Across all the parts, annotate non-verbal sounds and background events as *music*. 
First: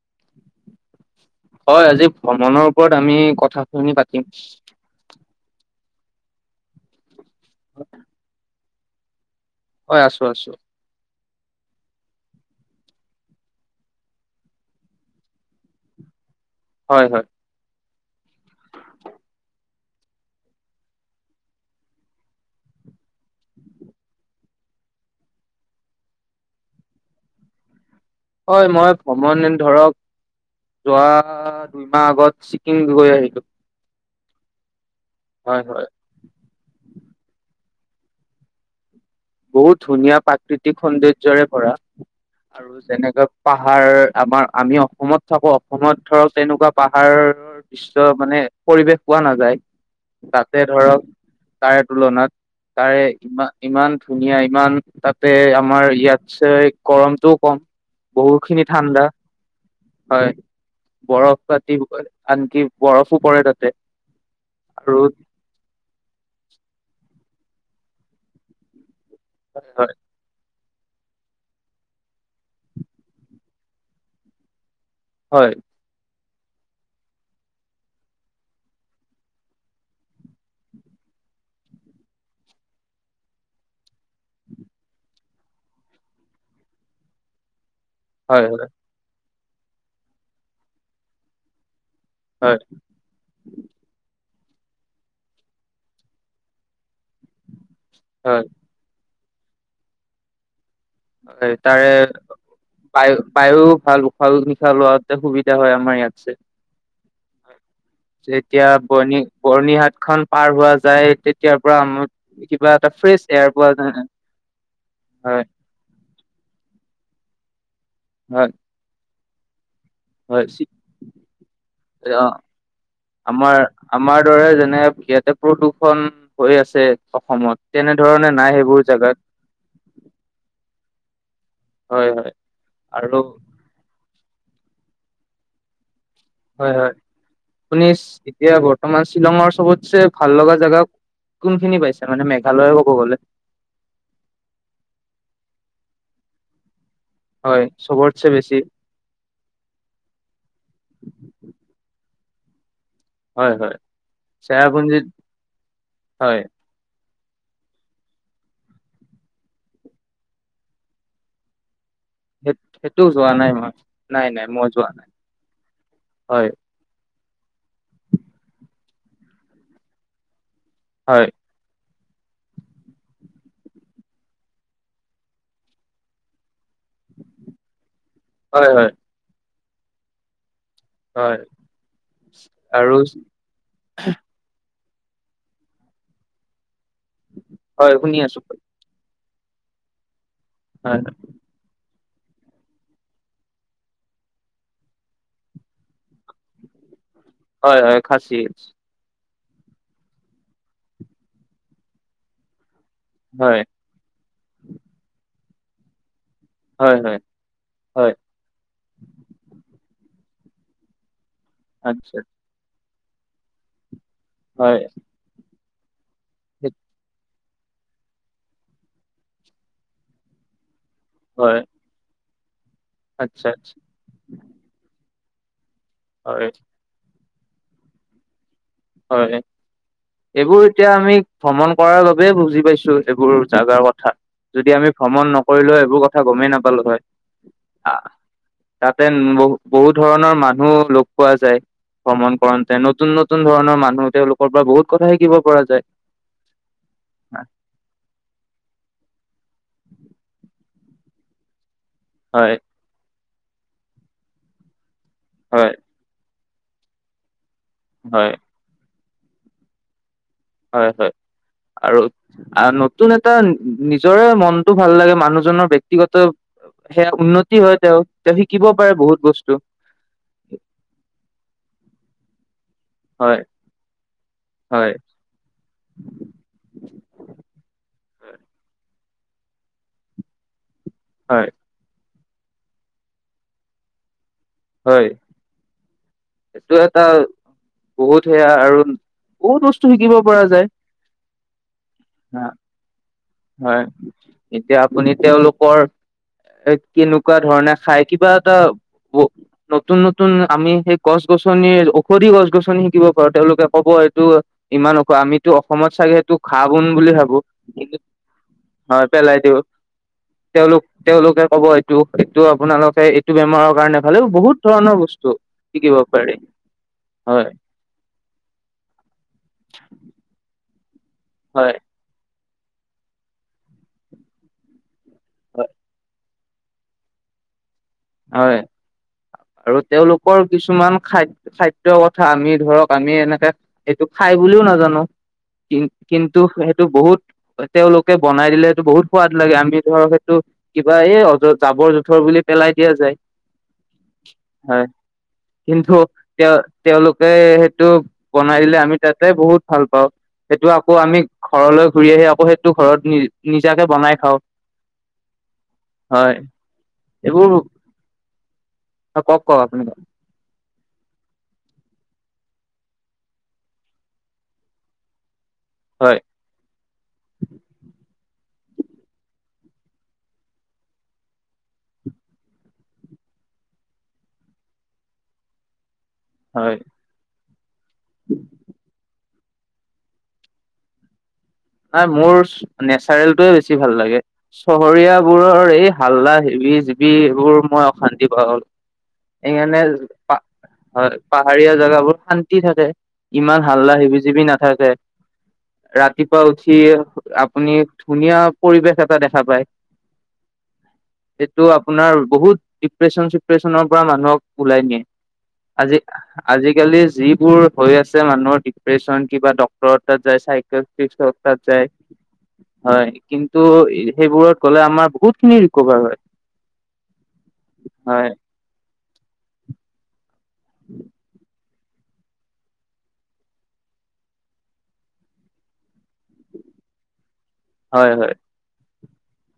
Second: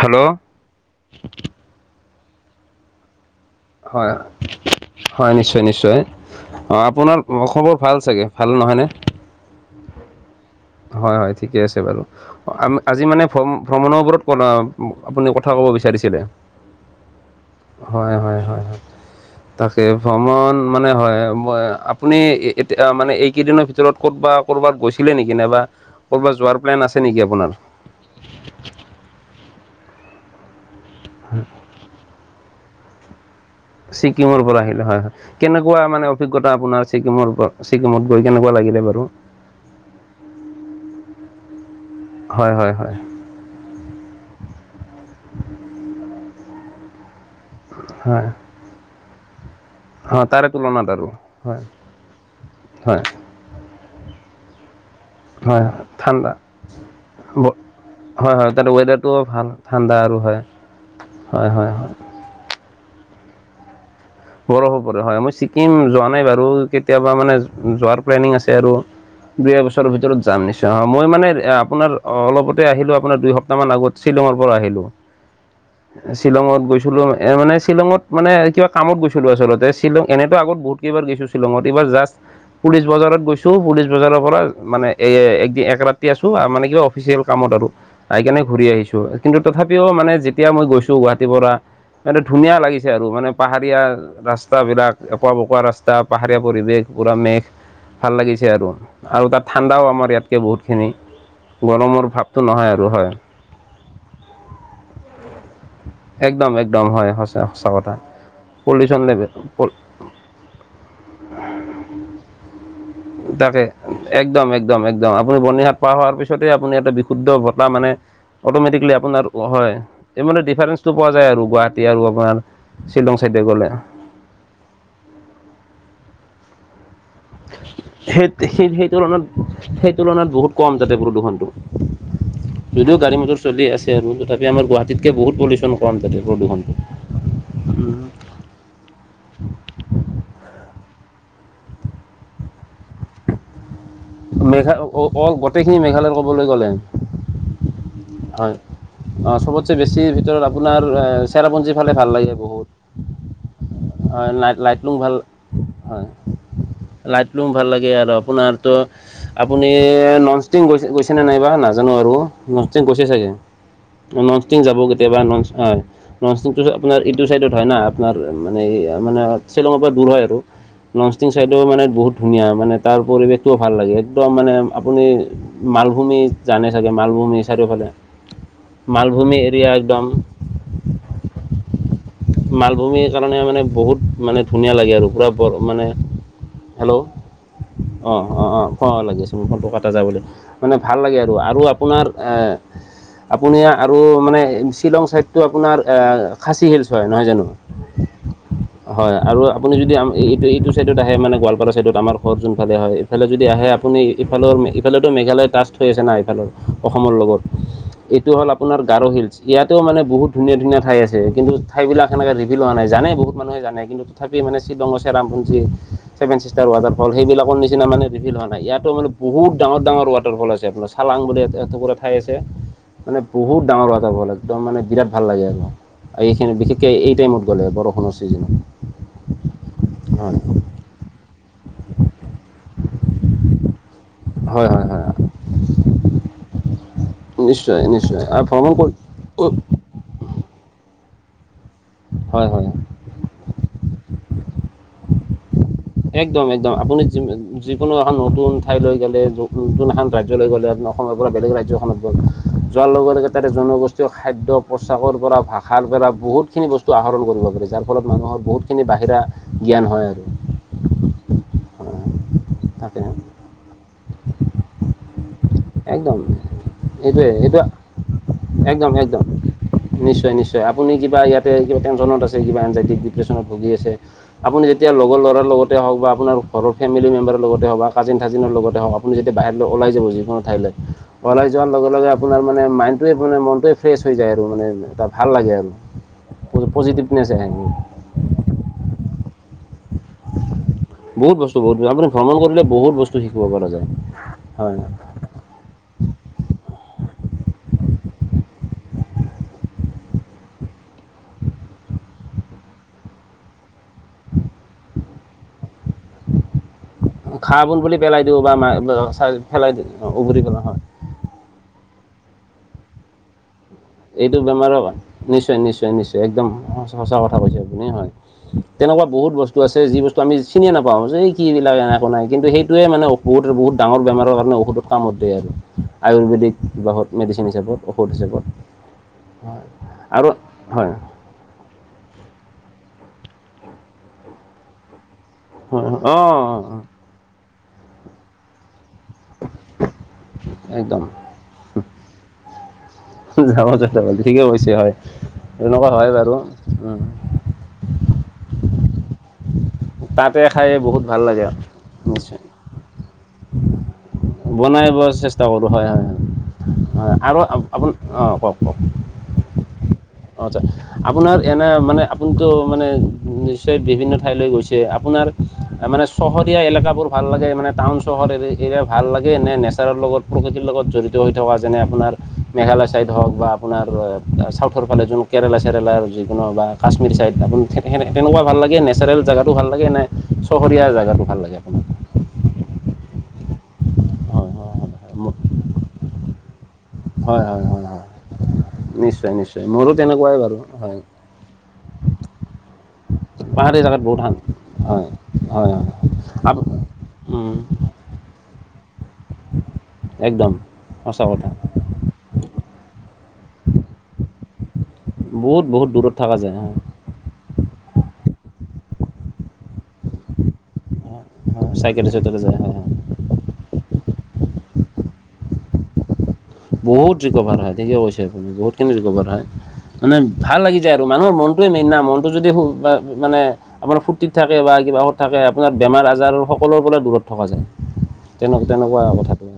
Hello, হয় আজি ভ্ৰমণৰ ওপৰত আমি কথা হয়- হয় নিশ্চয় -নিশ্চয় অ, আপোনাৰ ম'খবৰ ভাল চাগে ভাল নহয়নে? হয় আছোঁ- আছোঁ। হয়- হয় ঠিকে আছে বাৰু। অ, আজি মানে ভ্ৰম -ভ্ৰমণৰ ওপৰত কলা আপুনি কথা ক'ব বিচাৰিছিলে? হয়-হয়। হয়-হয়-হয়-হয়। তাকে ভ্ৰমণ মানে হয় মই আপুনি এতিয়া মানে এইকেইদিনৰ ভিতৰত ক'তবা ক'ৰবাত গৈছিলে নেকি নাইবা ক'ৰবা যোৱাৰ প্লেন আছে নেকি আপোনাৰ? হয় মই ভ্ৰমণ ধৰক যোৱা দুইমাহ আগত ছি ছিকিম গৈ আহিলোঁ। ছিকিমৰ পৰা আহিলে হয়- হয় কেনেকুৱা মানে অভিজ্ঞতা আপোনাৰ ছিকিমৰ ওপৰত ছিকিমত গৈ কেনেকুৱা লাগিলে বাৰু? বহুত ধুনীয়া প্ৰাকৃতিক সৌন্দৰ্যৰে ভৰা হয় হয় আৰু হয় যেনেকা পাহাৰ আমাৰ আমি অসমত থাকোঁ অসমত ধৰক তেনেকুৱা পাহাৰৰ ইচব হয় মানে পৰিৱেশ পোৱা নাযায়। অ তাৰে তাতে তুলনাত ধৰক আৰু হয় তাৰে তুলনাত হয় তাৰে ইমান- ইমান ধুনীয়া ইমান তাতে হয় হয় আমাৰ ঠাণ্ডা ইয়াতচে গৰমটোও ব- কম। হয় -হয় বহুখিনি তাত ঠাণ্ডা ৱেডাৰটোও ভাল ঠাণ্ডা আৰু হয়। বৰফ হয় হয় পাতি হয় *unintelligible* আনকি বৰফো পৰে তাতে। বৰফো আৰু পৰে হয় মই ছিকিম যোৱা নাই বাৰু কেতিয়াবা মানে যোৱাৰ প্লেনিং আছে আৰু দুই এবছৰ হয় ভিতৰত যাম নিশ্চয় অ, মই মানে এ আপোনাৰ অলপতে আহিলোঁ আপোনাৰ দুই সপ্তাহ মান আগত শ্বিলঙৰ পৰা আহিলোঁ। হয়। শ্বিলঙত গৈছিলো এ মানে শ্বিলঙত মানে কিবা কামত গৈছিলোঁ আচলতে শ্বিলং এনেতো আগত বহুত কেইবাৰ গৈছোঁ শ্বিলঙত এইবাৰ জাষ্ট পুলিচ বজাৰত গৈছোঁ পুলিচ বজাৰৰ পৰা মানে এ একদি এক ৰাতি আছোঁ আৰ মানে কিবা অফিচিয়েল কামত আৰু আহি কেনে হয় হয় ঘূৰি আহিছোঁ কিন্তু তথাপিও মানে যেতিয়া মই গৈছোঁ গুৱাহাটীৰ পৰা এইটো হয় ধুনীয়া লাগিছে আ আৰু মানে পাহাৰীয়া ৰাস্তাবিলাক একোৱা- বকোৱা ৰাস্তা পাহাৰীয়া পৰিৱেশ পুৰা মেঘ ভাল হয় লাগিছে আৰু- আৰু তাত ঠাণ্ডাও আমাৰ ইয়াতকে বহুতখিনি। হয় তাৰে গৰমৰ ভাৱটো নহয় আৰু হয় বায় বায়ু ভাল উশাহ নিশাহ লোৱাতে সুবিধা হয় আমাৰ ইয়াত। একদম একদম হয় সঁচা সঁচা কথা। যেতিয়া পলিউশ্যন বৰ্ণি লেভেল বৰ্ণিহাট খন পাৰ হোৱা যায় তেতিয়াৰ পৰা কিবা এটা ফ্ৰেছ এয়াৰ তাকে পোৱা যায়। একদম একদম আপুনি হয় বন খোৱা হোৱাৰ পিছতে আপুনি এটা বিশুদ্ধ বতাহ মানে হয় অট'মেটিকলী আপোনাৰ হয়। এই মানে হয় ডিফাৰেন্সটো পোৱা যায় আৰু গুৱাহাটী আৰু অ আপোনাৰ শ্বিলং চাইডে আমাৰ গ'লে আমাৰ দৰে যেনে ইয়াতে প্ৰদূষন হৈ আছে অসমত সেই তেনেধৰণে নাই সেই- সেইবোৰ সেই তুলনাত জেগাত। সেই তুলনাত বহুত কম যাতে প্ৰদূৰষণতটো হয় হয় যদিও আৰু গাড়ী মটৰ চলি আছে। আৰু তথাপি আমাৰ গুৱাহাটীকে বহুত পলিচন *inaudible* হয় হয় আপুনি এতিয়া বৰ্ত তমাৰ শ্বিলংৰ চবতছে ভাল লগা জেগা কোনখিনি পাইছা মানে মেঘালয় ক'ব গ'লে? মেঘ অ অল গোটেইখিনি মেঘালয় ক'বলৈ গ'লে হয় চবতচে বেছি? হয় অ চবতে বেছি ভিতৰত আপোনাৰ চেৰাপুঞ্জী ফালে ভাল লাগে বহুত। হয় হয়। হয় লাই লাইটলোং চেৰাপুঞ্জীত ভাল হয়। লাইট লোংও ভাল লাগে আৰু আপোনাৰতো আপুনি এই নংষ্টটিং গৈছে গৈছেনে নাইবা নাজানোঁ আৰু', *unintelligible* ননষ্টিং গৈছে চাগে, যোৱা নাই মই নাই নাই নংষ্টটিং মই যাব যোৱা নাই কেতিয়াবা নংষ্ট হয়', হয় নংষ্টটিংটো', আপোনাৰ এইটো চাইডত হয় না আপোনাৰ মানে মানে শ্বিলঙৰ পৰা দূৰ হয় আৰু হয় নংষ্টটিং চাইড এটো মানে বহুত ধুনীয়া মানে তাৰ পৰিৱেশটোও ভাল লাগে একদম মানে আপুনি মালভূমি জানে চাগে মালভূমি চাৰিওফালে হয় হয় মালভূমি এৰিয়া একদম হয়। আৰু মালভূমিৰ কাৰণে মানে বহুত মানে ধুনীয়া লাগে আৰু পুৰা বৰ মানে হেল্ল' হয় শুনি অঁ আছো অঁ অঁ অঁ লাগিছে ফনটো কাটা যায় বুলি মানে ভাল হয় লাগে আৰু আৰু আপোনাৰ আপুনি আৰু মানে শ্বিলং চাইডটো আপোনাৰ অ', খাছী হিলছ হয় নহয় জানোঁ? হয়', হয়', খাছী হিলছ', হয় আৰু আপুনি যদি আম', এইটো এইটো চাইডত আহে মানে গোৱালপাৰা চাইডত আমাৰ ঘৰত যোনফালে হয়', ইফালে যদি হয় আহে আপুনি ইফালৰ ইফালেতো মেঘালয় টাষ্ট হৈ আছে না ইফালৰ', হয় অসমৰ হয় লগত হয় এইটো হ'ল আপ', আপোনাৰ গাৰো হিলছ, ইয়াতে মানে বহুত ধুনীয়া ধুনীয়া ঠাই আছে কিন্তু ঠাই বিলাক আচ্ছা সেনেকে ৰি', সুধি লোৱা নাই জানে বহুত মানুহে জানে কিন্তু তথাপি মানে হয় শ্বিলঙৰে চেৰাপুঞ্জীত', চেভেন চিষ্টাৰ্ছ ৱাটাৰ ফল সেইবিলাকৰ নিচিনা মানে বিবিধ ধৰণৰ ইয়াত মানে বহুত ডাঙৰ ডাঙৰ ৱাটাৰ ফল আপোনাৰ', চালাং বুলি এটা হয় এটুকুৰা ঠাই আছে মানে আচ্ছা বহুত আচ্ছা ডাঙৰ ৱাটাৰ ফল একদম মানে বিৰাট ভাল লাগে আৰু', হয় বিশেষ বিশেষকে এই টাইমত গ'লে বৰষুণৰ ছিজনত', হয়, হয়', হয় এইবোৰ এতিয়া আমি ভ্ৰমণ কৰাৰ বাবে বুজি পাইছোঁ এইবোৰ জাগাৰ কথা', হয় যদি হয় আমি হয় ভ্ৰমণ নকৰিলোঁ হয় এইবোৰ কথা গমেই নাপালোঁ হয়', নিশ্চয়, নিশ্চয়, আৰু ভ্ৰমণ কৰি এ', বহুত ধৰণৰ মানুহ লগ পোৱা যায়, ভ্ৰমণ হয় হয় কৰোঁতে নতুন নতুন ধৰণৰ', মানুহ, তেওঁলোকৰ পৰা বহুত কথা শিকিব পৰা যায়', একদম, একদম, আপুনি যি যিকোনো এখন নতুন ঠাইলৈ গলে নতুন এখন ৰাজ্যলৈ গ'লে আপোনাৰ', অসমৰ পৰা বেলেগ ৰাজ্যখনত গ'ল ', হয়', যোৱাৰ লগে লগে তাৰে জনগোষ্ঠীৰ খাদ্য পোছাকৰ পৰা হয় ভাষাৰ পৰা বহুতখিনি বস্তু', হেতু আহৰণ কৰিব পাৰি, যাৰ ফলত হয় মানুহৰ বহুতখিনি বাহিৰা জ্ঞান হয় আৰু', হয় হয় আৰু আ তাকে নতুন এটা নিজৰে মনটো ভাল লাগে মানুহজনৰ ব্যক্তিগত একদম সেয়া এইটোৱে উন্নতি এইটো হয় তেওঁ, তেওঁ শিকিব একদম পাৰে একদম বহুত বস্তু নিশ্চয় নিশ্চয় আপুনি কিবা ইয়াতে কিবা টেনচনত আছে কিবা এনজাইটিক হয় ডিপ্ৰেছনত ভুগি আছে আপুনি যেতিয়া হয় লগৰ ল'ৰাৰ লগতে হওঁক বা আপোনাৰ ঘৰৰ ফেমিলি মেম্বাৰৰ লগতে হওঁক বা কাজিন চাজিনৰ লগতে হওক আপুনি যেতিয়া বাহিৰলৈ ওলাই যাব যিকোনো ঠাইলৈ হয় ওলাই যোৱাৰ লগে লগে আপোনাৰ মানে মাইণ্ডটোৱে মনটোৱে ফ্ৰেছ হৈ যায় আৰু মানে এটা হয় ভাল লাগে আৰু এইটো এটা পজিটিভনেছ আহে বহুত সেয়া আৰু বহুত বস্তু শিকিব পৰা যায় বহুত বস্তু বহুত আপুনি ভ্ৰমণ হা কৰিলে বহুত বস্তু শিকিব পৰা হয় যায়, হয় এতিয়া আপুনি তেওঁলোকৰ এ কেনেকোৱা ধৰণে খাই কিবা এটা ব নতুন নতুন আমি সেই গছ গছনিৰ ঔষধি গছ গছনি শিকিব পাৰোঁ তেওঁলোকে ক'ব এইটো ইমান ঔষধ, আমিতো অসমত চাগে সেইটো ঘাঁহ বন বুলি ভাবো ঘাঁহ বন কিন্তু বুলি পেলাই দিও বা পেলাই দিও উঘালি পেলাও হয় তেওঁলোক তেওঁলোকে ক'ব এইটো, এইটো আপোনালোকে এইটো বেমাৰৰ কাৰণে ভালে এইটো বহুত বেমাৰৰ ধৰণৰ বস্তু পৰা নিশ্চয়, নিশ্চয়, শিকিব নিশ্চয়, পাৰি একদম সঁচা কথা কৈছে হয় নে নহয় তেনেকোৱা বহুত বস্তু আছে যি বস্তু আমি চিনিয়ে নাপাওঁ যে কি হয় বিলাক একো নাই কিন্তু সেইটোৱে বহুত বহুত ডাঙৰ বেমাৰৰ কাৰণে ঔষধ কামত দিয়ে আৰু হয় আয়ুৰ্বেদিক বাত মেডিচিন হিচাপত ঔষধ হিচাপত হয় আৰু হয় তেওঁলোকৰ হয় হয়। কিছুমান খা খাদ্যৰ কথা আমি ধৰক আমি এনেকে এইটো খাই বুলিও নাজানো। কি অঁ অঁ কিন্তু অঁ সেইটো বহুত তেওঁলোকে বনাই দিলে সেইটো বহুত সোৱাদ লাগে আমি ধৰক সেইটো কিবা একদম এই অ জাবৰ জোথৰ বুলি পেলাই দিয়া যায় জাবৰ দে জাবৰ দে, ঠিকে কৈছে হয় তেনেকুৱা কিন্তু হয় বাৰু তেওঁ উম। তেওঁলোকে সেইটো বনাই দিলে আমি তাতে বহুত ভাল পাওঁ তাতে সেইটো খাই আকৌ বহুত আমি ভাল লাগে ঘৰলৈ ঘুৰি আহি নিশ্চয় আকৌ সেইটো ঘৰত নি নিজাকে বনাই খাওঁ বনাই ব চেষ্টা কৰো হয় হয় হয় হয় আৰু আপোন অ কওক কওক অ কওক কওক আপুনি কওক অ', আচ্ছা আপোনাৰ এনে মানে আপুনিতো মানে নিশ্চয় বিভিন্ন ঠাইলৈ গৈছে আপোনাৰ মানে হয় চহ ৰীয়া এলেকাবোৰ ভাল লাগে মানে টাউন চহৰ এৰীয়া ভাল লাগে নে নেচাৰৰ লগত প্ৰকৃতিৰ লগত জড়িত জৰিত হোৱা যেনে আপোনাৰ মেঘালয় চাইড হওক বা আপোনাৰ এ চাউথ ফালে যোন কেৰেলা চেৰেলাৰ যিকোনো বা হয় কাশ্মীৰী চাইড আপুনি সে তেনেকোৱা ভাল লাগে নেচাৰেল জেগাটো ভাল লাগে নে চহৰীয়া জেগাটো ভাল লাগে আপোনাৰ? নাই মোৰ নেচাৰেলটোৱে বেছি ভাল লাগে হয় হয় হয় চহৰীয়াবোৰৰ এই হাল্লা সেভি যি হয় বোৰ হয় হয় মই হয় হয় অশান্তি পালো নিশ্চয় নিশ্চয় সেইকাৰণে মোৰো পা তেনেকুৱাই বাৰু হয় পাহাৰীয়া জোগাবোৰ শান্তি থাকে ইমান পাহাৰীয়া হাল্লা জেগাত হিবি বহুত জিবি শান্তি নাথাকে হয় হয় হয় ৰাতি পুৱা আপ উঠি উম, আপুনি ধুনীয়া পৰিৱেশ এটা দেখা পায়। একদম সঁচা কথা যিটো আ পোনাৰ বহুত ডিপ্ৰেশচন চিপ্ৰেশচনৰ পৰা মানুহক ওলাই নিয়ে। বহুত বহুত আজি দূৰত থকা - যায় আজি হয় কালি যিবোৰ হৈ আছে মানুহৰ ডিপ্ৰেশচন কিবা ডক্তৰৰ তাত যায় চাইছে তাত হয় যায় চাইকেলে চাইকেলে যায় হয়। কিন্তু সেইবোৰত গ'লে আমাৰ বহুত খিনি ৰিকভাৰ হয়। বহুত ৰিকভাৰ হয় ঠিকে কৈছে হয় বহুতখিনি ৰিকভাৰ হয়। মানে ভাল লাগি যায় আৰু মানুহৰ মনটোৱে মেইন না মনটো যদি মানে আপোনাৰ ফূৰ্তিত থাকে বা কিবাত থাকে আপোনাৰ বেমাৰ আজাৰ সকলোৰে পৰা দূৰত থকা যায়। হয় - হয়। তেনেকোৱা - তেনেকুৱা আৰু কথাটো।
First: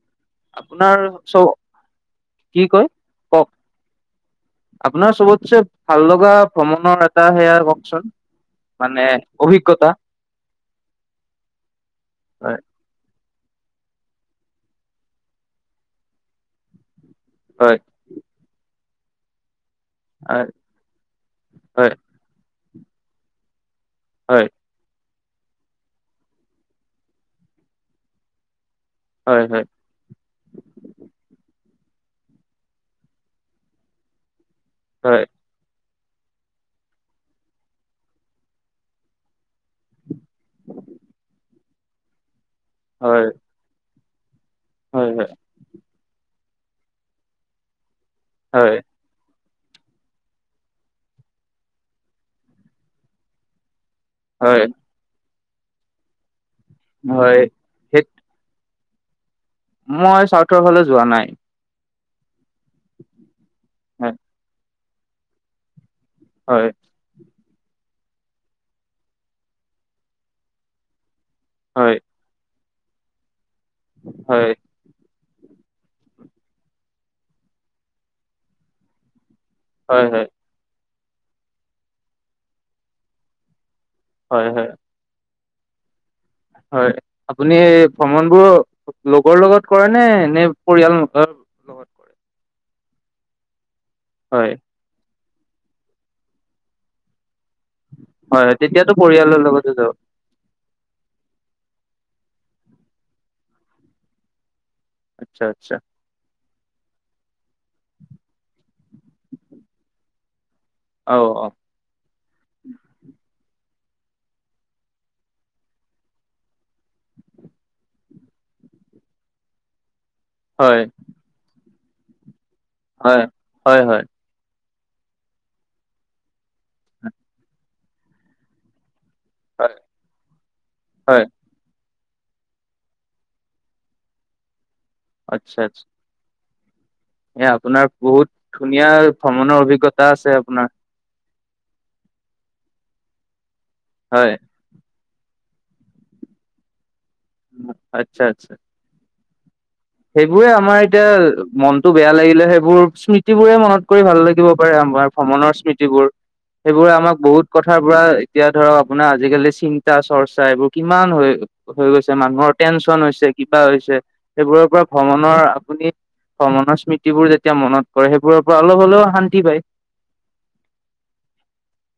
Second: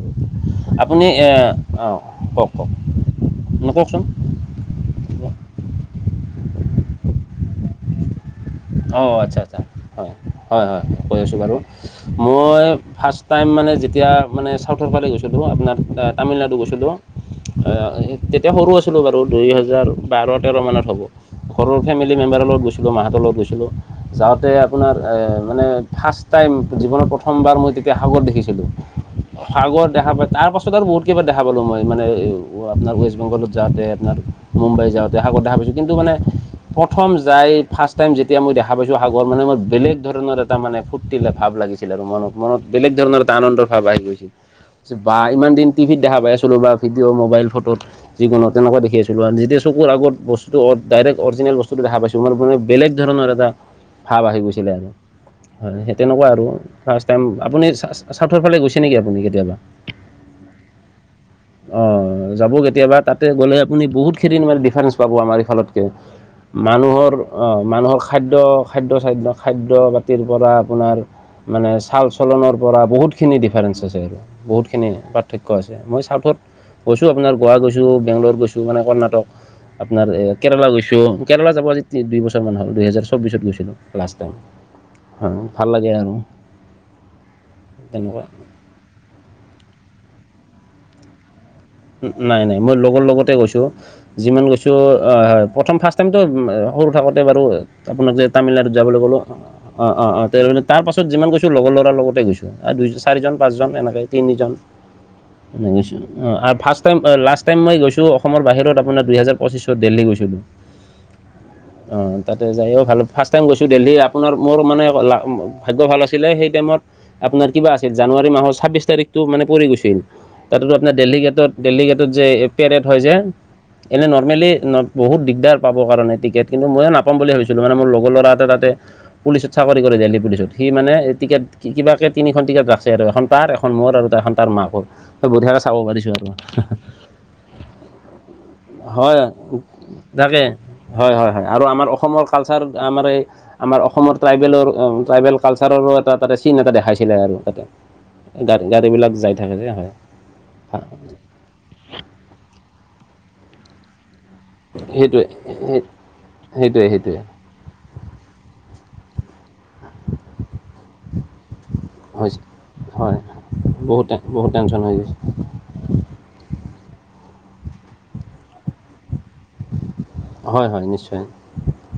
আপোনাৰ চ' অ', কওক - কি কওক, কয় কওক নকওকচোন। আপোনাৰ চবতছেে ভাল লগা ভ্ৰমণৰ এটা সেয়া কওকচোন। মানে অ, আচ্ছা - আচ্ছা অভিজ্ঞতা হয় - হয় - হয়, কৈ আছো বাৰু হয় মই ফাৰ্ষ্ট টাইম মানে যেতিয়া মানে চাউথৰ ফালে গৈছিলো আপোনাৰ তামিলনাডু গৈছিলো হয় এই, তেতিয়া সৰু আছিলো বাৰু দুই হাজাৰ। বাৰ হয় তেৰ মানত হ'ব ঘৰৰ হয় ফেমিলি মেম্বাৰৰ লগত গৈছিলোঁ মাহঁতৰ লগত গৈছিলোঁ হয় যাওতে আপোনাৰ এ মানে ফাৰ্ষ্ট টাইম জীৱনত প্ৰথমবাৰ মই তেতিয়া সাগৰ দেখিছিলো। হয় হয় সাগৰ দেখা পা তাৰ পাছত আৰু বহুত কেইবাৰ দেখা পালো মই মানে আপোনাৰ ৱেষ্ট বেংগলত যাওতে আপোনাৰ মুম্বাই যাওতে হয় সাগৰ দেখা পাইছো কিন্তু মানে প্ৰথম যাই ফাৰ্চ টাইম। এতিয়া মই দেখা পাইছো সাগৰ মানে মোৰ বেলেগ ধৰণৰ এটা মানে ফুৰ্তিলে ভাব লাগিছিলে মনত মনত বেলেগ ধৰণৰ হয় এটা আনন্দৰ ভাৱ আহি গৈছিল হয় বা ইমান দিন। টিভিত দেখা পাই আছিলো বা ভিডিঅ' মবাইল ফটোত যিকোনো হয় তেনেকুৱা দেখি আছিলো। যেতিয়া চকুৰ আগত বস্তু ডাইক্ট অৰিজিনেল বস্তুটো দেখা পাইছো মোৰ মানে বেলেগ ধৰণৰ এটা ভাৱ আহি হয় গৈছিলে আৰু হয় সেই তেনেকুৱা আৰু ফাৰ্ষ্ট টাইম হয় আপুনি সেই চাউথৰ ফালে গৈছে নেকি আপুনি কেতিয়াবা? মই চাউথৰফালে যোৱা নাই। অ' যাব কেতিয়াবা তাতে গ'লে আপুনি বহুত হয় খিনি মানে ডিফাৰেন্ঞ্চ পাব আমাৰ এইফালতকে। হয় মানুহৰ অহ মানুহৰ খাদ্য- খাদ্য চাদ্য খাদ্য পাতিৰ পৰা আপোনাৰ। মানে হয় চাল চলনৰ পৰা বহুতখিনি ডিফাৰেন্ঞ্চ আছে আৰু হয় বহুত সেইখিনি পাৰ্থক্য আছে মই চাউথত গৈছো আপোনাৰ গোৱা গৈছো বেংগলৰ গৈছো মানে কৰ্ণাটক। হয় আপোনাৰ এ হয় কেৰেলা গৈছো। কেৰেলা যাব আজি দুই বছৰ মান হ'ল দুহেজাৰ চৌবিশত গৈছিলো। লাষ্ট টাইম হয় হয় হয় ভাল লাগে আৰু। হয়, আপুনি তেনেকুৱা ভ্ৰমণ বোৰ লগৰ লগত কৰেনে নে পৰিয়ালৰ লগত। কৰে নাই - নাই মই লগৰ লগতে গৈছো। যিমান হয় গৈছো প্ৰথম ফাৰ্ষ্ট টাইমতো সৰু থাকোতে বাৰু আপোনাক যে হয় হয় তামিলনাডুত তেতিয়াতো যাবলৈ ক'লো পৰিয়ালৰ লগতে যাব অ', অ', অ', তে তাৰপাছত যিমান গৈছোঁ লগৰ ল'ৰাৰ লগতে গৈছোঁ দুই চাৰিজন পাঁচজন এনেকৈ তিনিজন। আচ্ছা আচ্ছা *unintelligible* ফাৰ্ষ্ট টাইম, লাষ্ট টাইম মই গৈছিলোঁ অসমৰ বাহিৰত আপোনাৰ দুহেজাৰ পঁচিশত দেল্হী গৈছিলোঁ। অ'- অ' অ' তাতে যায়ও ভাল ফাৰ্ষ্ট টাইম গৈছোঁ দেলহি আপোনাৰ মোৰ মানে ভাগ্য ভাল আছিলে, সেই টাইমত আপোনাৰ কিবা আছিল, জানুৱাৰী মাহৰ ছাব্বিছ তাৰিখতটো মানে পৰি গৈছিল। তাতো হয় আপোনাৰ দেলহি গেটত দেলহি গেটত এপিয়াৰেত হয় যে হয় হয় *unintelligible* নৰ্মেলি বহুত দিগদাৰ পাব কাৰণে টিকেট, কিন্তু মইে নাপাম বুলি ভাবিছিলো মানে মোৰ লগৰ লৰা এটা তাতে। পুলিচত হয় চাকৰি কৰে দেল্হী পুলিচত। সি মানে হয় টিকেট। কিবাকে তিনিখন টিকেট ৰাখে আৰু এখন তাৰ, এখন মোৰ, আৰু এখন তাৰ মাকৰ আচ্ছা বঢ়িয়াকে চাব আচ্ছা পাৰিছো আৰু। *inaudible* এ আপোনাৰ বহুত ধুনীয়া হয় ভ্ৰমণৰ অভিজ্ঞতা আছে তাকে আপোনাৰ। হয়- হয় -হয় আৰু আমাৰ অসমৰ কালচাৰ আমাৰ এই আমাৰ অসমৰ হয় ট্ৰাইবেলৰ। ট্ৰাইবেল কালচাৰৰো এটা তাতে চিন এটা দেখাইছিলে আৰু তাতে আচ্ছা আচ্ছা গা গাড়ীবিলাক যাই থাকে যে হয়। সেইবোৰে আমাৰ এতিয়া মনতটো বেয়া লাগিলে সেইবোৰ স্মৃতি বোৰে মনত কৰি ভাল লাগিব। আমাৰ সেইটোৱে ভ্ৰমণৰ স্মৃতি বোৰ সেইটোৱে সেইবোৰে আমাক সেইটোৱে বহুত। কথাৰ পৰা এতিয়া ধৰক আপোনাৰ আজিকালি চিন্তা চৰ্চা এইবোৰ কিমান হয়। হৈ গৈছে হৈছে মানুহৰ টেনচন হয় হৈছে কিবা হৈছে বহুত বহুত সেইবোৰৰ। টেনশ্যন পৰা হৈ গৈছে ভ্ৰমণৰ আপুনি ভ্ৰমণৰ স্মৃতিবোৰ যেতিয়া মনত কৰে, সেইবোৰৰ পৰা অলপ হলেও শান্তি পায়। হয়- হয় নিশ্চয়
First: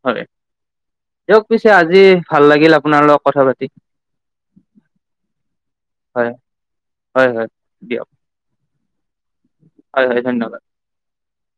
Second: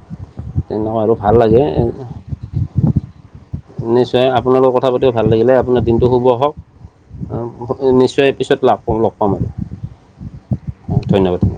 হয় তেনেকুৱা আৰু ভাল দিয়ক লাগে। পিছে আজি ভাল লাগিল আপোনাৰ লগত কথা পাতি নিশ্চয় আপোনালোকৰ কথা পাতি ভাল লাগিলে আপোনাৰ দিনটো শুভ হয় হওক। হয় হয় আম্ভ- দিয়ক নিশ্চয় পিছত লাগ পম লগ পাম আৰু হয় হয় ধন্যবাদ ধন্যবাদ।